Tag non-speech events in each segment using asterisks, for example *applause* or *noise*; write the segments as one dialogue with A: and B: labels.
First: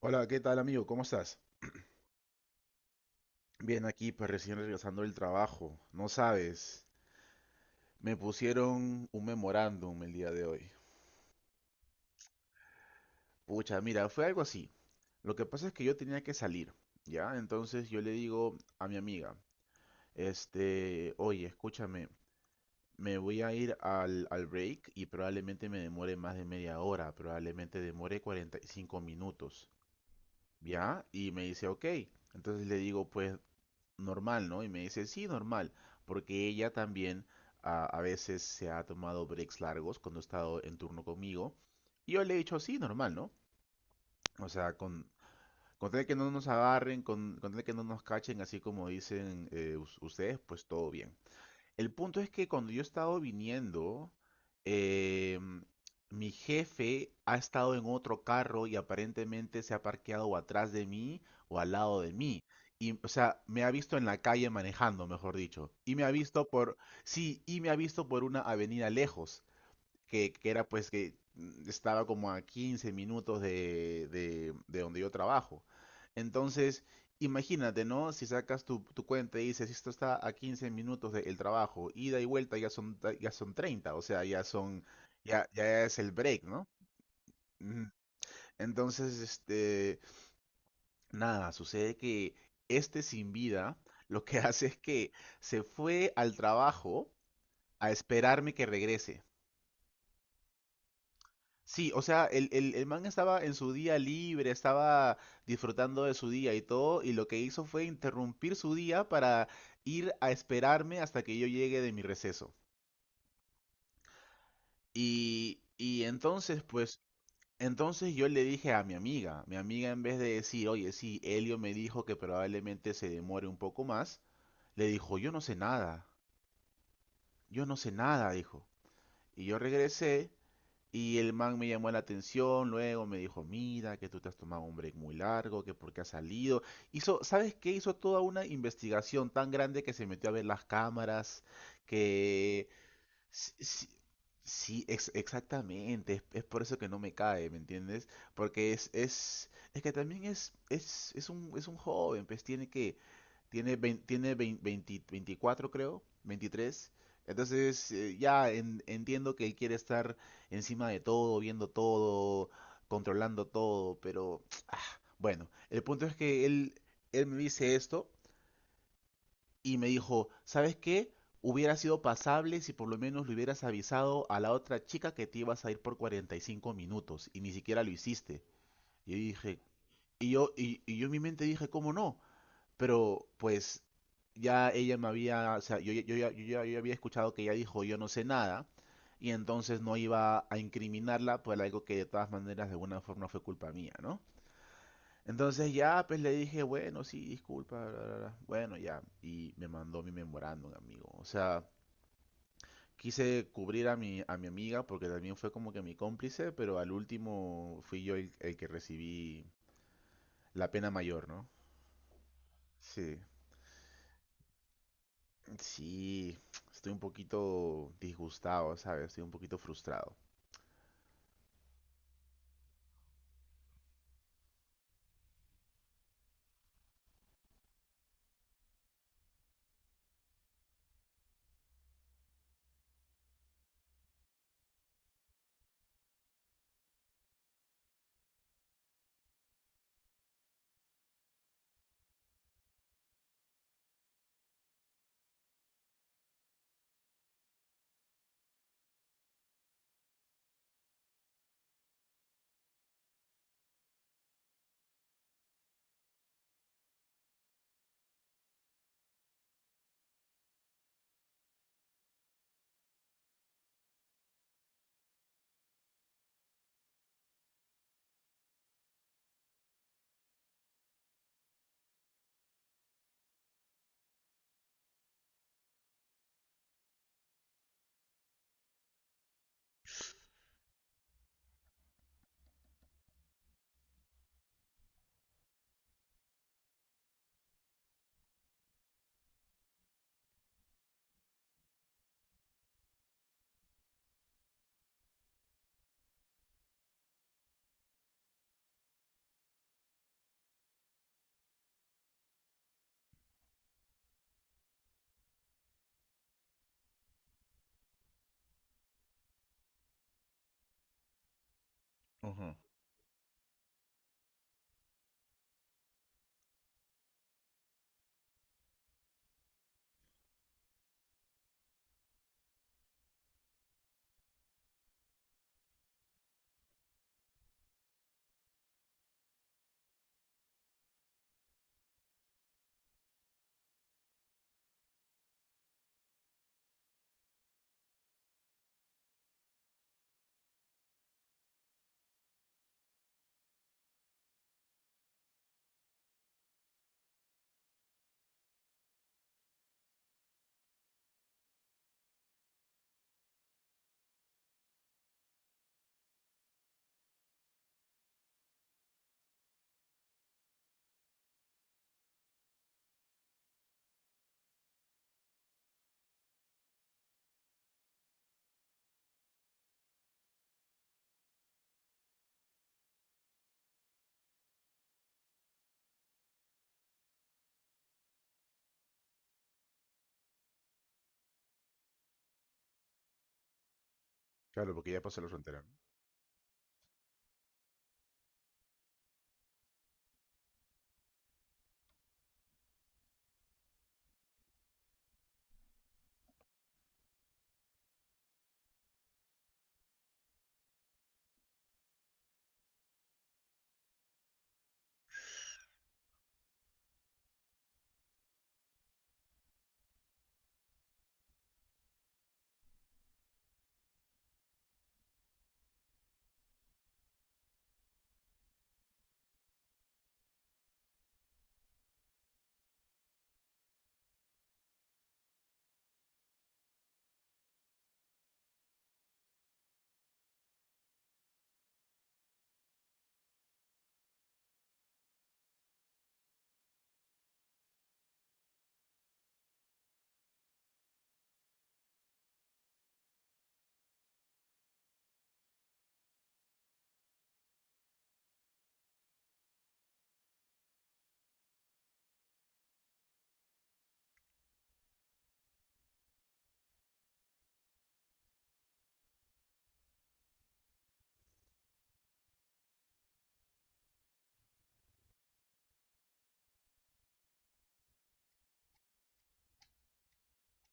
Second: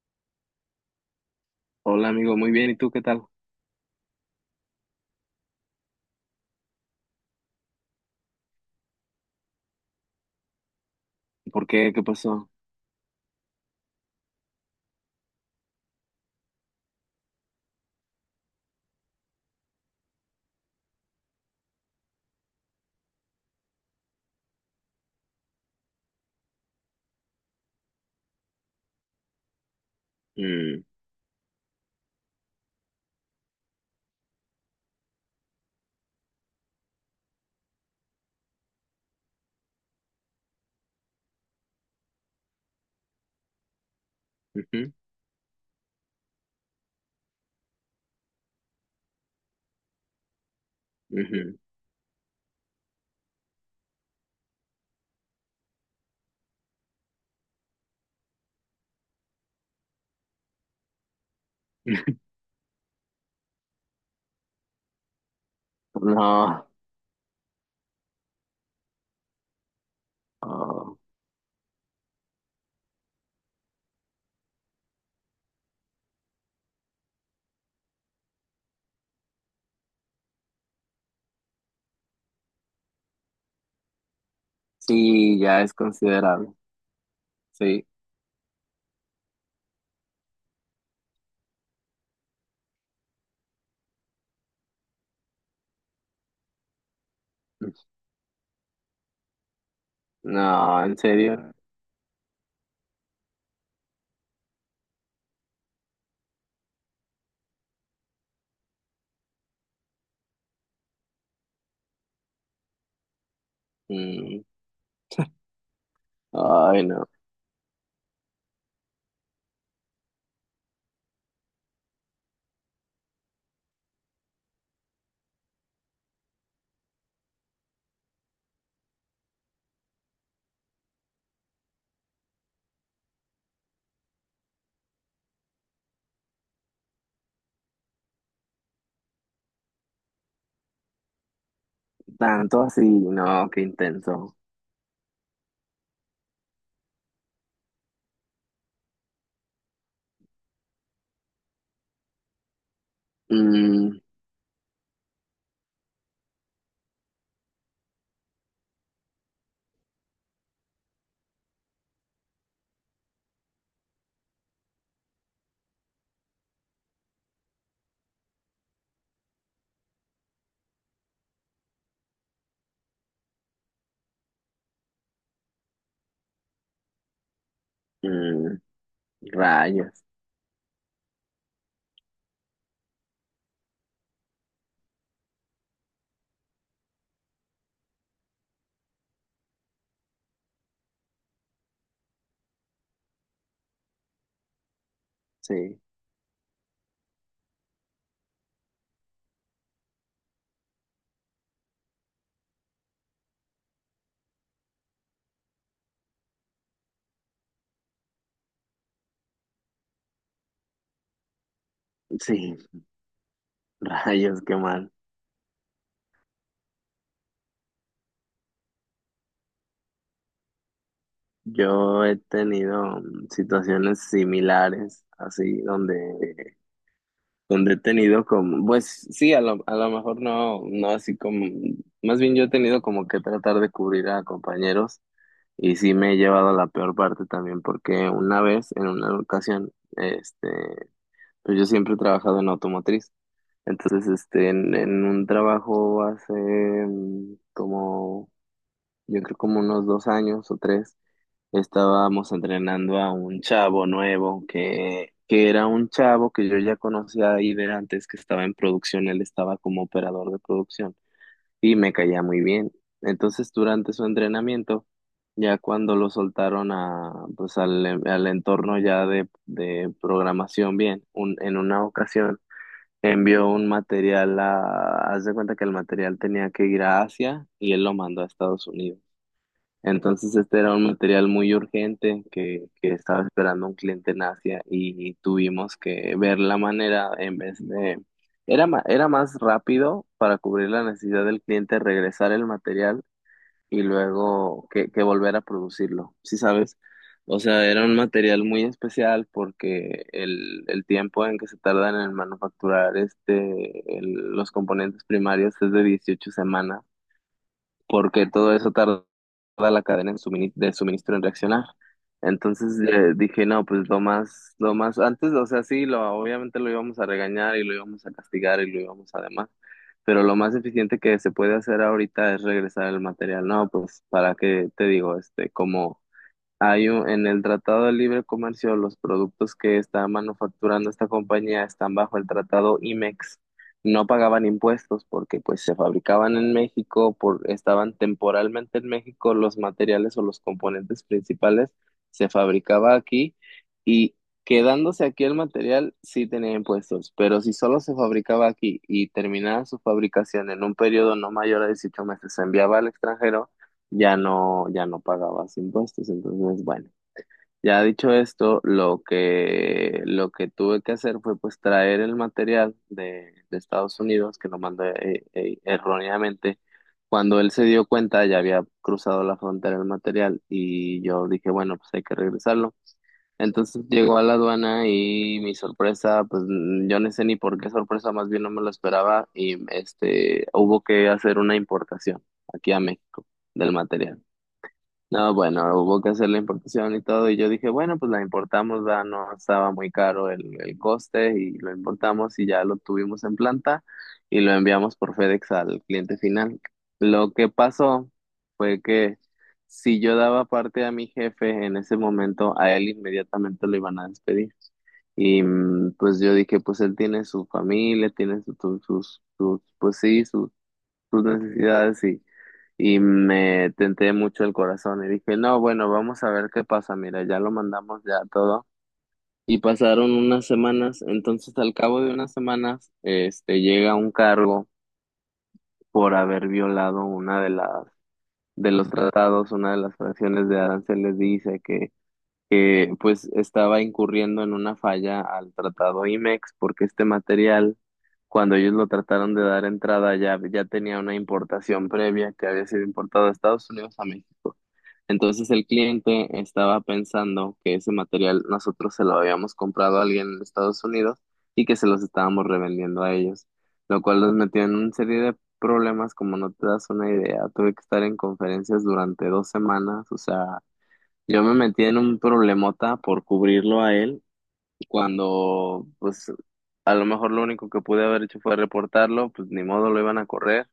A: Hola, ¿qué tal amigo? ¿Cómo estás?
B: Hola amigo, muy bien, ¿y tú qué tal?
A: Bien, aquí pues recién regresando del trabajo. No sabes, me pusieron un memorándum el día de hoy.
B: ¿Por qué? ¿Qué pasó?
A: Pucha, mira, fue algo así. Lo que pasa es que yo tenía que salir, ¿ya? Entonces yo le digo a mi amiga, este, oye, escúchame, me voy a ir al break y probablemente me demore más de media hora, probablemente demore 45 minutos,
B: Mm,
A: ¿ya? Y me dice, ok. Entonces le digo, pues normal, ¿no? Y me dice, sí, normal, porque ella también a veces se ha tomado breaks largos cuando ha estado en turno conmigo. Y yo le he dicho, sí, normal, ¿no? O sea,
B: ujú,
A: con tal de que no nos agarren, con tal de que no nos cachen, así como dicen ustedes, pues todo bien.
B: ujú.
A: El punto es que cuando yo he estado viniendo, eh, mi jefe ha estado en otro carro y aparentemente se ha parqueado o atrás de mí o al lado de
B: *laughs*
A: mí. Y, o sea, me ha visto en la calle manejando, mejor dicho. Y me ha visto
B: No,
A: por, sí, y me ha visto por una avenida lejos que era pues
B: ah,
A: que estaba como a 15 minutos de donde yo trabajo. Entonces, imagínate, ¿no? Si sacas tu cuenta y dices, esto está a 15 minutos del trabajo, ida y vuelta ya son 30, o sea, ya son,
B: sí,
A: ya,
B: ya es
A: ya es el break,
B: considerable,
A: ¿no? Mm,
B: sí.
A: Entonces, este, nada, sucede que este sin vida lo que *laughs* hace es que se fue al trabajo a esperarme que regrese.
B: No, en serio.
A: Sí, o sea, el man estaba en su día libre, estaba disfrutando de su día y todo, y lo que hizo fue interrumpir su día para ir a esperarme hasta que yo llegue de mi receso.
B: Mm,
A: Y entonces,
B: ay,
A: pues,
B: no,
A: entonces yo le dije a mi amiga en vez de decir, oye, sí, Elio me dijo que probablemente se demore un poco más, le dijo, yo no sé nada, yo no sé nada, dijo. Y yo regresé. Y el man me llamó la atención, luego me dijo, mira, que tú te has tomado un break muy largo, que por qué has salido. Hizo, ¿sabes qué? Hizo toda una investigación tan grande que se metió a ver las cámaras,
B: tanto
A: que...
B: así, no,
A: Sí,
B: qué
A: sí,
B: intenso.
A: sí, exactamente, es por eso que no me cae, ¿me entiendes? Porque es que también es un joven, pues tiene que
B: Mm,
A: tiene vein- 20 24, creo, 23. Entonces, ya entiendo que él quiere estar encima de todo, viendo todo, controlando todo, pero *tsk* bueno, el punto es que él me dice esto y me dijo, ¿sabes qué? Hubiera sido pasable si por lo menos le hubieras avisado a la otra chica que te ibas a ir por 45 minutos y ni siquiera lo hiciste.
B: mm,
A: Y yo dije,
B: rayos,
A: y yo en mi mente dije, ¿cómo no? Pero pues ya ella me había, o sea, yo ya había escuchado que ella dijo yo no sé nada y entonces no iba a incriminarla por algo que de todas maneras de alguna forma fue culpa mía, ¿no? Entonces
B: sí,
A: ya pues le dije, bueno, sí, disculpa, bla, bla, bla. Bueno, ya, y me mandó mi memorándum, amigo. O sea, quise cubrir a mi amiga porque también fue como que mi cómplice, pero al último fui yo el que recibí la pena mayor, ¿no?
B: sí,
A: Sí.
B: *laughs* rayos, qué mal.
A: Sí, estoy un poquito disgustado, ¿sabes? Estoy un poquito frustrado.
B: Yo he tenido situaciones similares, así, donde son detenidos como, pues sí, a lo mejor no, no así como, más bien yo he tenido como que tratar de cubrir a compañeros y sí me he llevado a la peor parte también porque una vez, en una ocasión, este, pues yo siempre he trabajado en automotriz. Entonces este, en un trabajo hace como, yo creo como unos 2 años o tres, estábamos entrenando a un chavo nuevo que era un chavo que yo ya conocía ahí de antes, que estaba en producción, él estaba como operador de producción y me caía muy bien. Entonces, durante su entrenamiento, ya cuando lo soltaron a, pues al entorno ya de programación bien, en una ocasión envió un material a, haz de cuenta que el material tenía que ir a Asia y él lo mandó a Estados Unidos. Entonces este era un material muy urgente que estaba esperando un cliente en Asia y tuvimos que ver la manera en vez de... Era más rápido para cubrir la necesidad del cliente regresar el material y luego que volver a producirlo, ¿sí sabes? O sea, era un material muy especial porque el tiempo en que se tardan en manufacturar este, los componentes primarios es de 18 semanas porque todo eso tarda la cadena de suministro en reaccionar.
A: Ujú.
B: Entonces dije, no, pues lo más, antes, o sea, sí, lo, obviamente lo íbamos a regañar y lo íbamos a castigar y lo íbamos además, pero lo más eficiente que se puede hacer ahorita es regresar el material, ¿no? Pues para qué te digo, este, como hay en el Tratado de Libre Comercio, los productos que está manufacturando esta compañía están bajo el Tratado IMEX. No pagaban impuestos porque pues se fabricaban en México, por, estaban temporalmente en México, los materiales o los componentes principales se fabricaba aquí y quedándose aquí el material sí tenía impuestos, pero si solo se fabricaba aquí y terminaba su fabricación en un periodo no mayor a 18 meses, se enviaba al extranjero ya no, ya no pagabas impuestos. Entonces, bueno, ya dicho esto, lo que tuve que hacer fue pues traer el material de Estados Unidos, que lo mandé erróneamente. Cuando él se dio cuenta, ya había cruzado la frontera el material y yo dije, bueno, pues hay que regresarlo. Entonces llegó a la aduana y mi sorpresa, pues yo no sé ni por qué sorpresa, más bien no me lo esperaba y este, hubo que hacer una importación aquí a México del material.
A: Claro, porque ya pasó la
B: No,
A: frontera,
B: bueno,
A: ¿no?
B: hubo que hacer la importación y todo, y yo dije, bueno, pues la importamos, ¿verdad? No estaba muy caro el coste y lo importamos y ya lo tuvimos en planta y lo enviamos por FedEx al cliente final. Lo que pasó fue que si yo daba parte a mi jefe en ese momento, a él inmediatamente lo iban a despedir. Y pues yo dije, pues él tiene su familia, tiene sus, pues sí, sus necesidades y me tenté mucho el corazón y dije, no, bueno, vamos a ver qué pasa, mira, ya lo mandamos ya todo. Y pasaron unas semanas, entonces al cabo de unas semanas, este, llega un cargo por haber violado una de las, de los tratados, una de las fracciones de aranceles dice que pues estaba incurriendo en una falla al tratado IMEX porque este material cuando ellos lo trataron de dar entrada ya, ya tenía una importación previa que había sido importada de Estados Unidos a México. Entonces el cliente estaba pensando que ese material nosotros se lo habíamos comprado a alguien en Estados Unidos y que se los estábamos revendiendo a ellos, lo cual nos metió en una serie de problemas como no te das una idea. Tuve que estar en conferencias durante 2 semanas, o sea, yo me metí en un problemota por cubrirlo a él cuando pues a lo mejor lo único que pude haber hecho fue reportarlo, pues ni modo lo iban a correr.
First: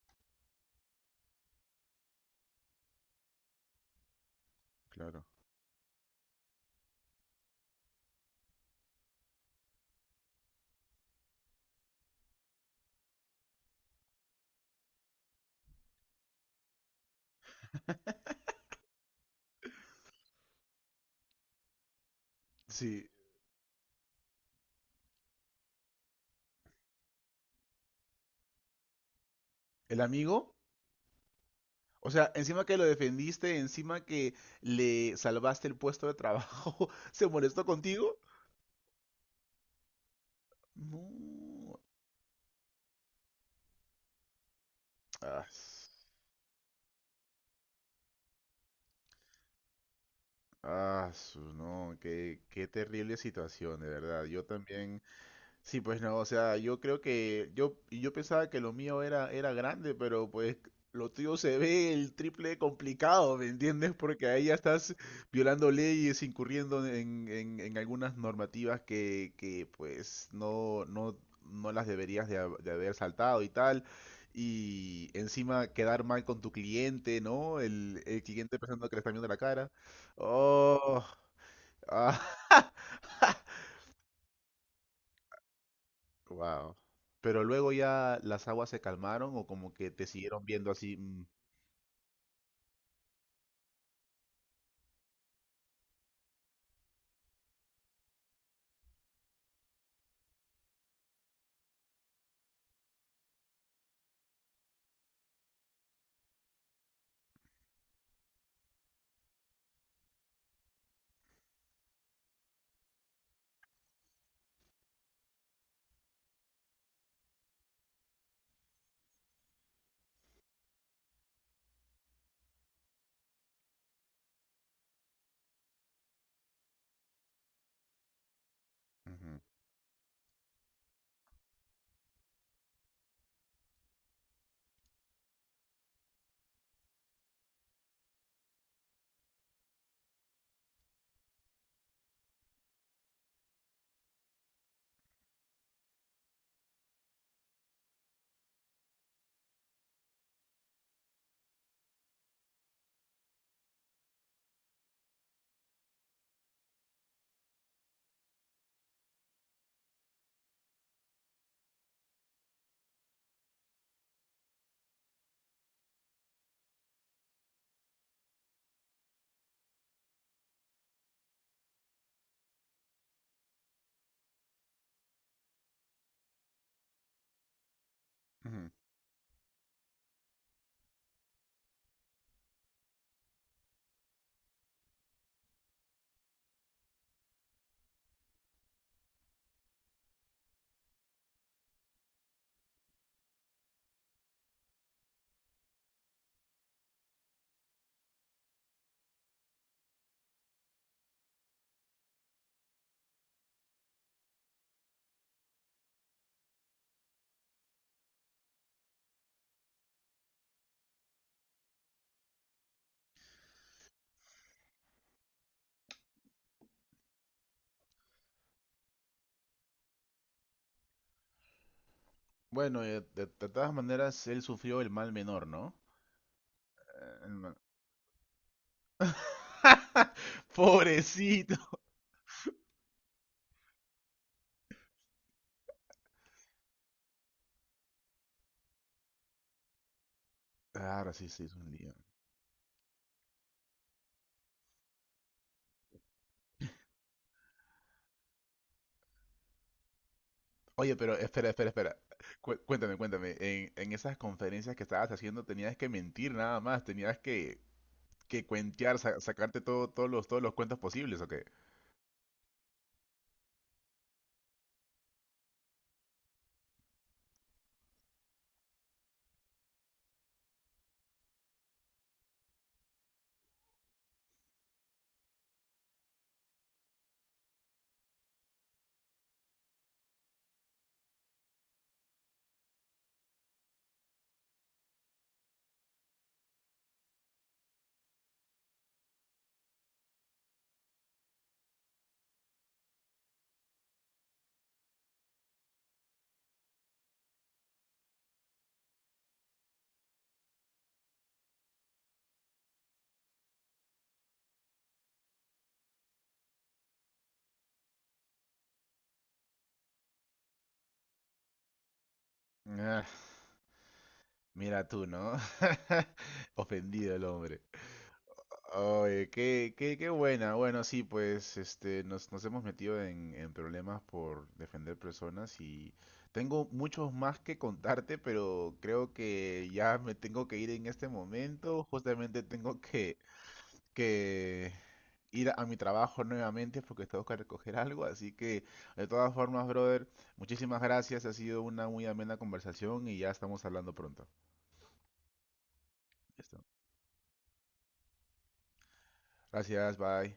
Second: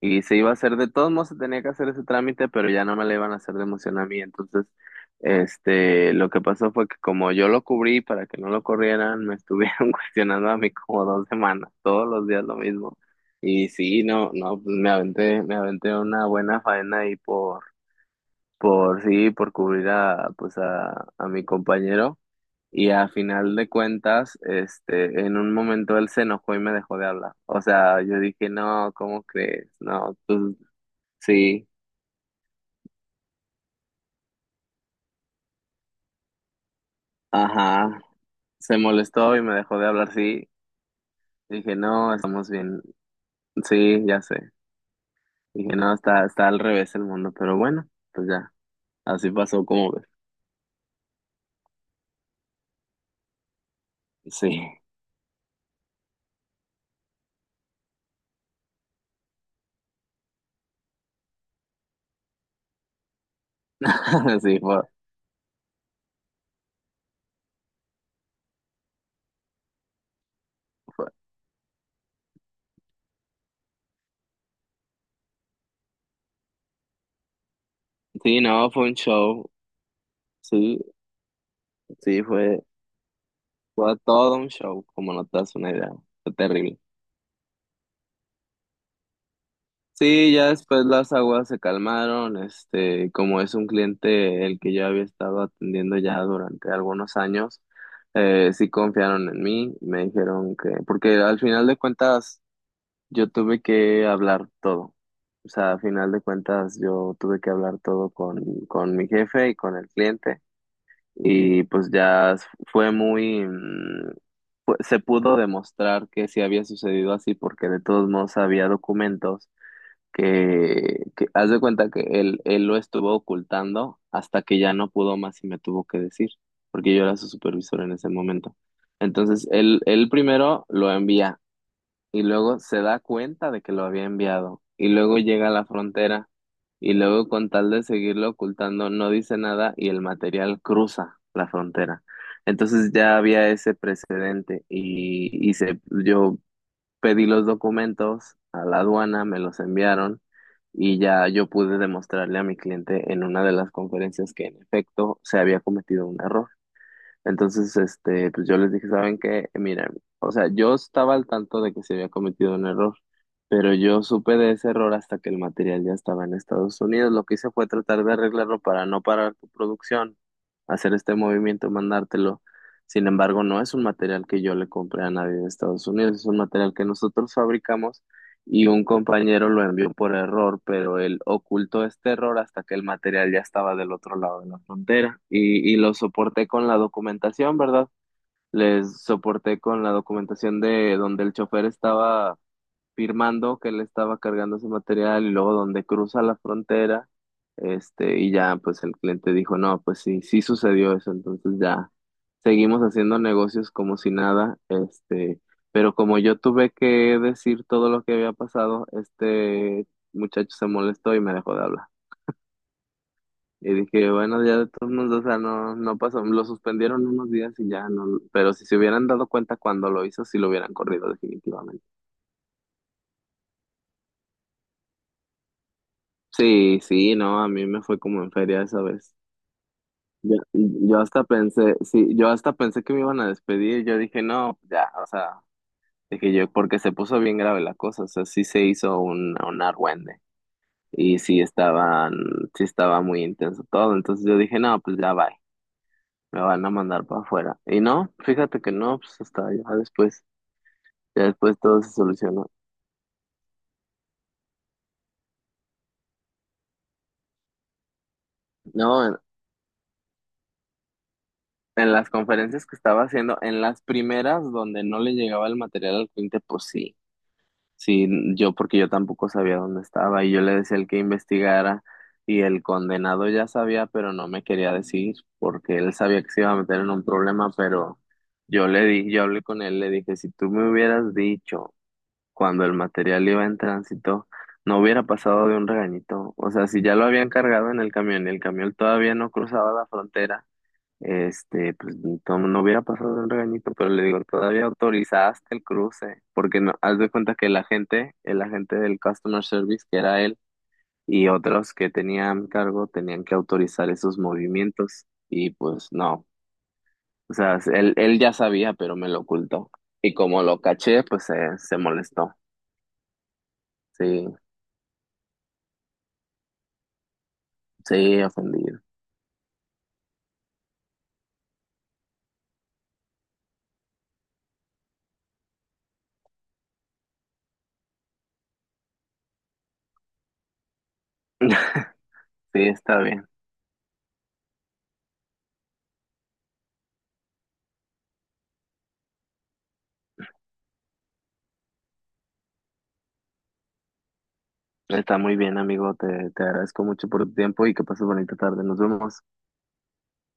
B: Y se iba a hacer, de todos modos se tenía que hacer ese trámite, pero ya no me le iban a hacer de emoción a mí. Entonces,
A: Claro.
B: este, lo que pasó fue que como yo lo cubrí para que no lo corrieran, me estuvieron *laughs* cuestionando a mí como 2 semanas, todos los días lo mismo. Y sí, no, no, pues me aventé una buena faena ahí por,
A: *laughs*
B: sí, por cubrir a, pues a mi compañero. Y
A: Sí,
B: a final de cuentas, este, en un momento él se enojó y me dejó de hablar. O sea, yo dije, no, ¿cómo crees?
A: el
B: No,
A: amigo,
B: tú, sí,
A: o sea, encima que lo defendiste, encima que le salvaste el puesto de trabajo, *laughs* ¿se molestó
B: ajá.
A: contigo?
B: Se molestó y me dejó de hablar, sí. Dije,
A: No.
B: no, estamos bien. Sí, ya sé.
A: Ah,
B: Dije, no,
A: s-
B: está, está al revés el mundo, pero bueno, pues ya. Así pasó como ves.
A: no, qué terrible situación, de verdad. Yo
B: Sí,
A: también. Sí, pues no, o sea, yo creo que yo y yo pensaba que lo mío era grande, pero pues lo tuyo se ve el triple de complicado, ¿me entiendes? Porque
B: *laughs*
A: ahí ya
B: sí,
A: estás violando leyes, incurriendo en algunas normativas pues no,
B: fue-
A: no, no las deberías de haber saltado y tal. Y encima quedar mal con tu cliente, ¿no? El
B: sí,
A: cliente
B: no, fue
A: pensando
B: un
A: que le está viendo la
B: show.
A: cara.
B: Sí,
A: Oh, ah.
B: sí, fue,
A: *laughs*
B: fue todo un show, como no te das una idea. Fue
A: Wow.
B: terrible.
A: Pero luego ya las aguas se calmaron o como que te
B: Sí,
A: siguieron
B: ya
A: viendo
B: después
A: así.
B: las
A: Mm,
B: aguas se calmaron, este, como es un cliente el que yo había estado atendiendo ya durante algunos años, sí confiaron en mí, me dijeron que, porque al final de cuentas yo tuve que hablar todo, o sea, al final de cuentas yo tuve que hablar todo con, mi jefe y con el cliente, y pues ya s- fue muy, mm, fue- se pudo demostrar que sí había sucedido así porque de todos modos había documentos que haz de cuenta que él lo estuvo ocultando hasta que ya no pudo más y me tuvo que decir, porque yo era su supervisor en ese momento.
A: ujú,
B: Entonces, él primero lo envía y luego se da cuenta de que lo había enviado y luego llega a la frontera y luego con tal de seguirlo ocultando no dice nada y el material cruza la frontera. Entonces ya había ese precedente yo pedí los documentos a la aduana, me los enviaron y ya yo pude demostrarle a mi cliente en una de las conferencias que en efecto se había cometido un error. Entonces, este, pues yo les dije, ¿saben qué? Miren, o sea, yo estaba al tanto de que se había cometido un error, pero yo supe de ese error hasta que el material ya estaba en Estados Unidos. Lo que hice fue tratar de arreglarlo para no parar tu producción, hacer este movimiento, mandártelo. Sin embargo, no es un material que yo le compré a nadie de Estados Unidos, es un material que nosotros fabricamos y
A: ujú.
B: un compañero lo envió por error, pero él ocultó este error hasta que el material ya estaba del otro lado de la frontera y lo soporté con la documentación, ¿verdad? Les soporté con la documentación de donde el chofer estaba firmando que él estaba cargando ese material y luego donde cruza la frontera, este, y ya pues el cliente dijo, no, pues sí, sí sucedió eso, entonces ya seguimos haciendo negocios como si nada, este, pero como yo tuve que decir todo lo que había pasado, este muchacho se molestó y me dejó de hablar. Y dije, bueno, ya de todos modos, o sea, no, no pasó, lo suspendieron unos días y ya no, pero si se hubieran dado cuenta cuando lo hizo, sí lo hubieran corrido definitivamente.
A: Bueno, de todas maneras, él sufrió el mal menor, ¿no?
B: Sí, sí,
A: Eh, el
B: no, a
A: mal-
B: mí me fue como en feria esa vez. Yo,
A: *laughs*
B: yo hasta
A: Pobrecito.
B: pensé, sí, yo hasta pensé que me iban a despedir. Yo dije, no, ya, o sea, dije yo, porque se puso bien grave la cosa, o sea, sí se hizo un argüende
A: Claro,
B: y
A: sí, sí, es un lío.
B: sí estaba muy intenso todo. Entonces yo dije, no, pues ya bye, me van a mandar para afuera. Y no, fíjate que no, pues hasta
A: Oye, pero
B: ya
A: espera,
B: después
A: espera,
B: todo se
A: espera.
B: solucionó.
A: Cuéntame, cuéntame. En esas conferencias que estabas haciendo tenías que mentir nada más, tenías que cuentear,
B: No,
A: sacarte todo, todos los cuentos posibles, ¿o qué?
B: en las conferencias que estaba haciendo, en las primeras donde no le llegaba el material al cliente, pues sí. Sí, yo porque yo tampoco sabía dónde estaba y yo le decía al que investigara y el condenado ya sabía, pero no me quería decir porque él sabía que se iba a meter en un problema, pero yo le di, yo hablé con él, le dije, si tú me hubieras dicho cuando el material iba en tránsito, no hubiera pasado de un regañito. O sea, si ya lo habían cargado en el camión y el camión todavía no cruzaba la frontera. Este, pues no, no hubiera pasado el regañito, pero le digo, todavía autorizaste el cruce, porque no, haz de cuenta que el agente del customer service, que era él, y otros que tenían cargo, tenían que autorizar esos movimientos, y pues no, o sea, él ya sabía, pero me lo ocultó, y como lo caché, pues se molestó,
A: Ah,
B: sí,
A: mira tú, ¿no? *laughs* Ofendido el hombre.
B: sí, ofendido.
A: Oye, qué buena. Bueno, sí, pues este, nos hemos metido en problemas por defender personas y tengo muchos más que contarte, pero creo que ya me tengo que ir en este momento.
B: *laughs*
A: Justamente
B: Sí,
A: tengo
B: está
A: que,
B: bien,
A: que ir a mi trabajo nuevamente porque tengo que recoger algo. Así que, de todas formas, brother, muchísimas gracias. Ha sido una muy amena conversación y ya estamos hablando pronto.
B: está muy bien, amigo, te
A: Listo.
B: agradezco mucho por tu tiempo y que pases bonita tarde, nos vemos.
A: Gracias, bye.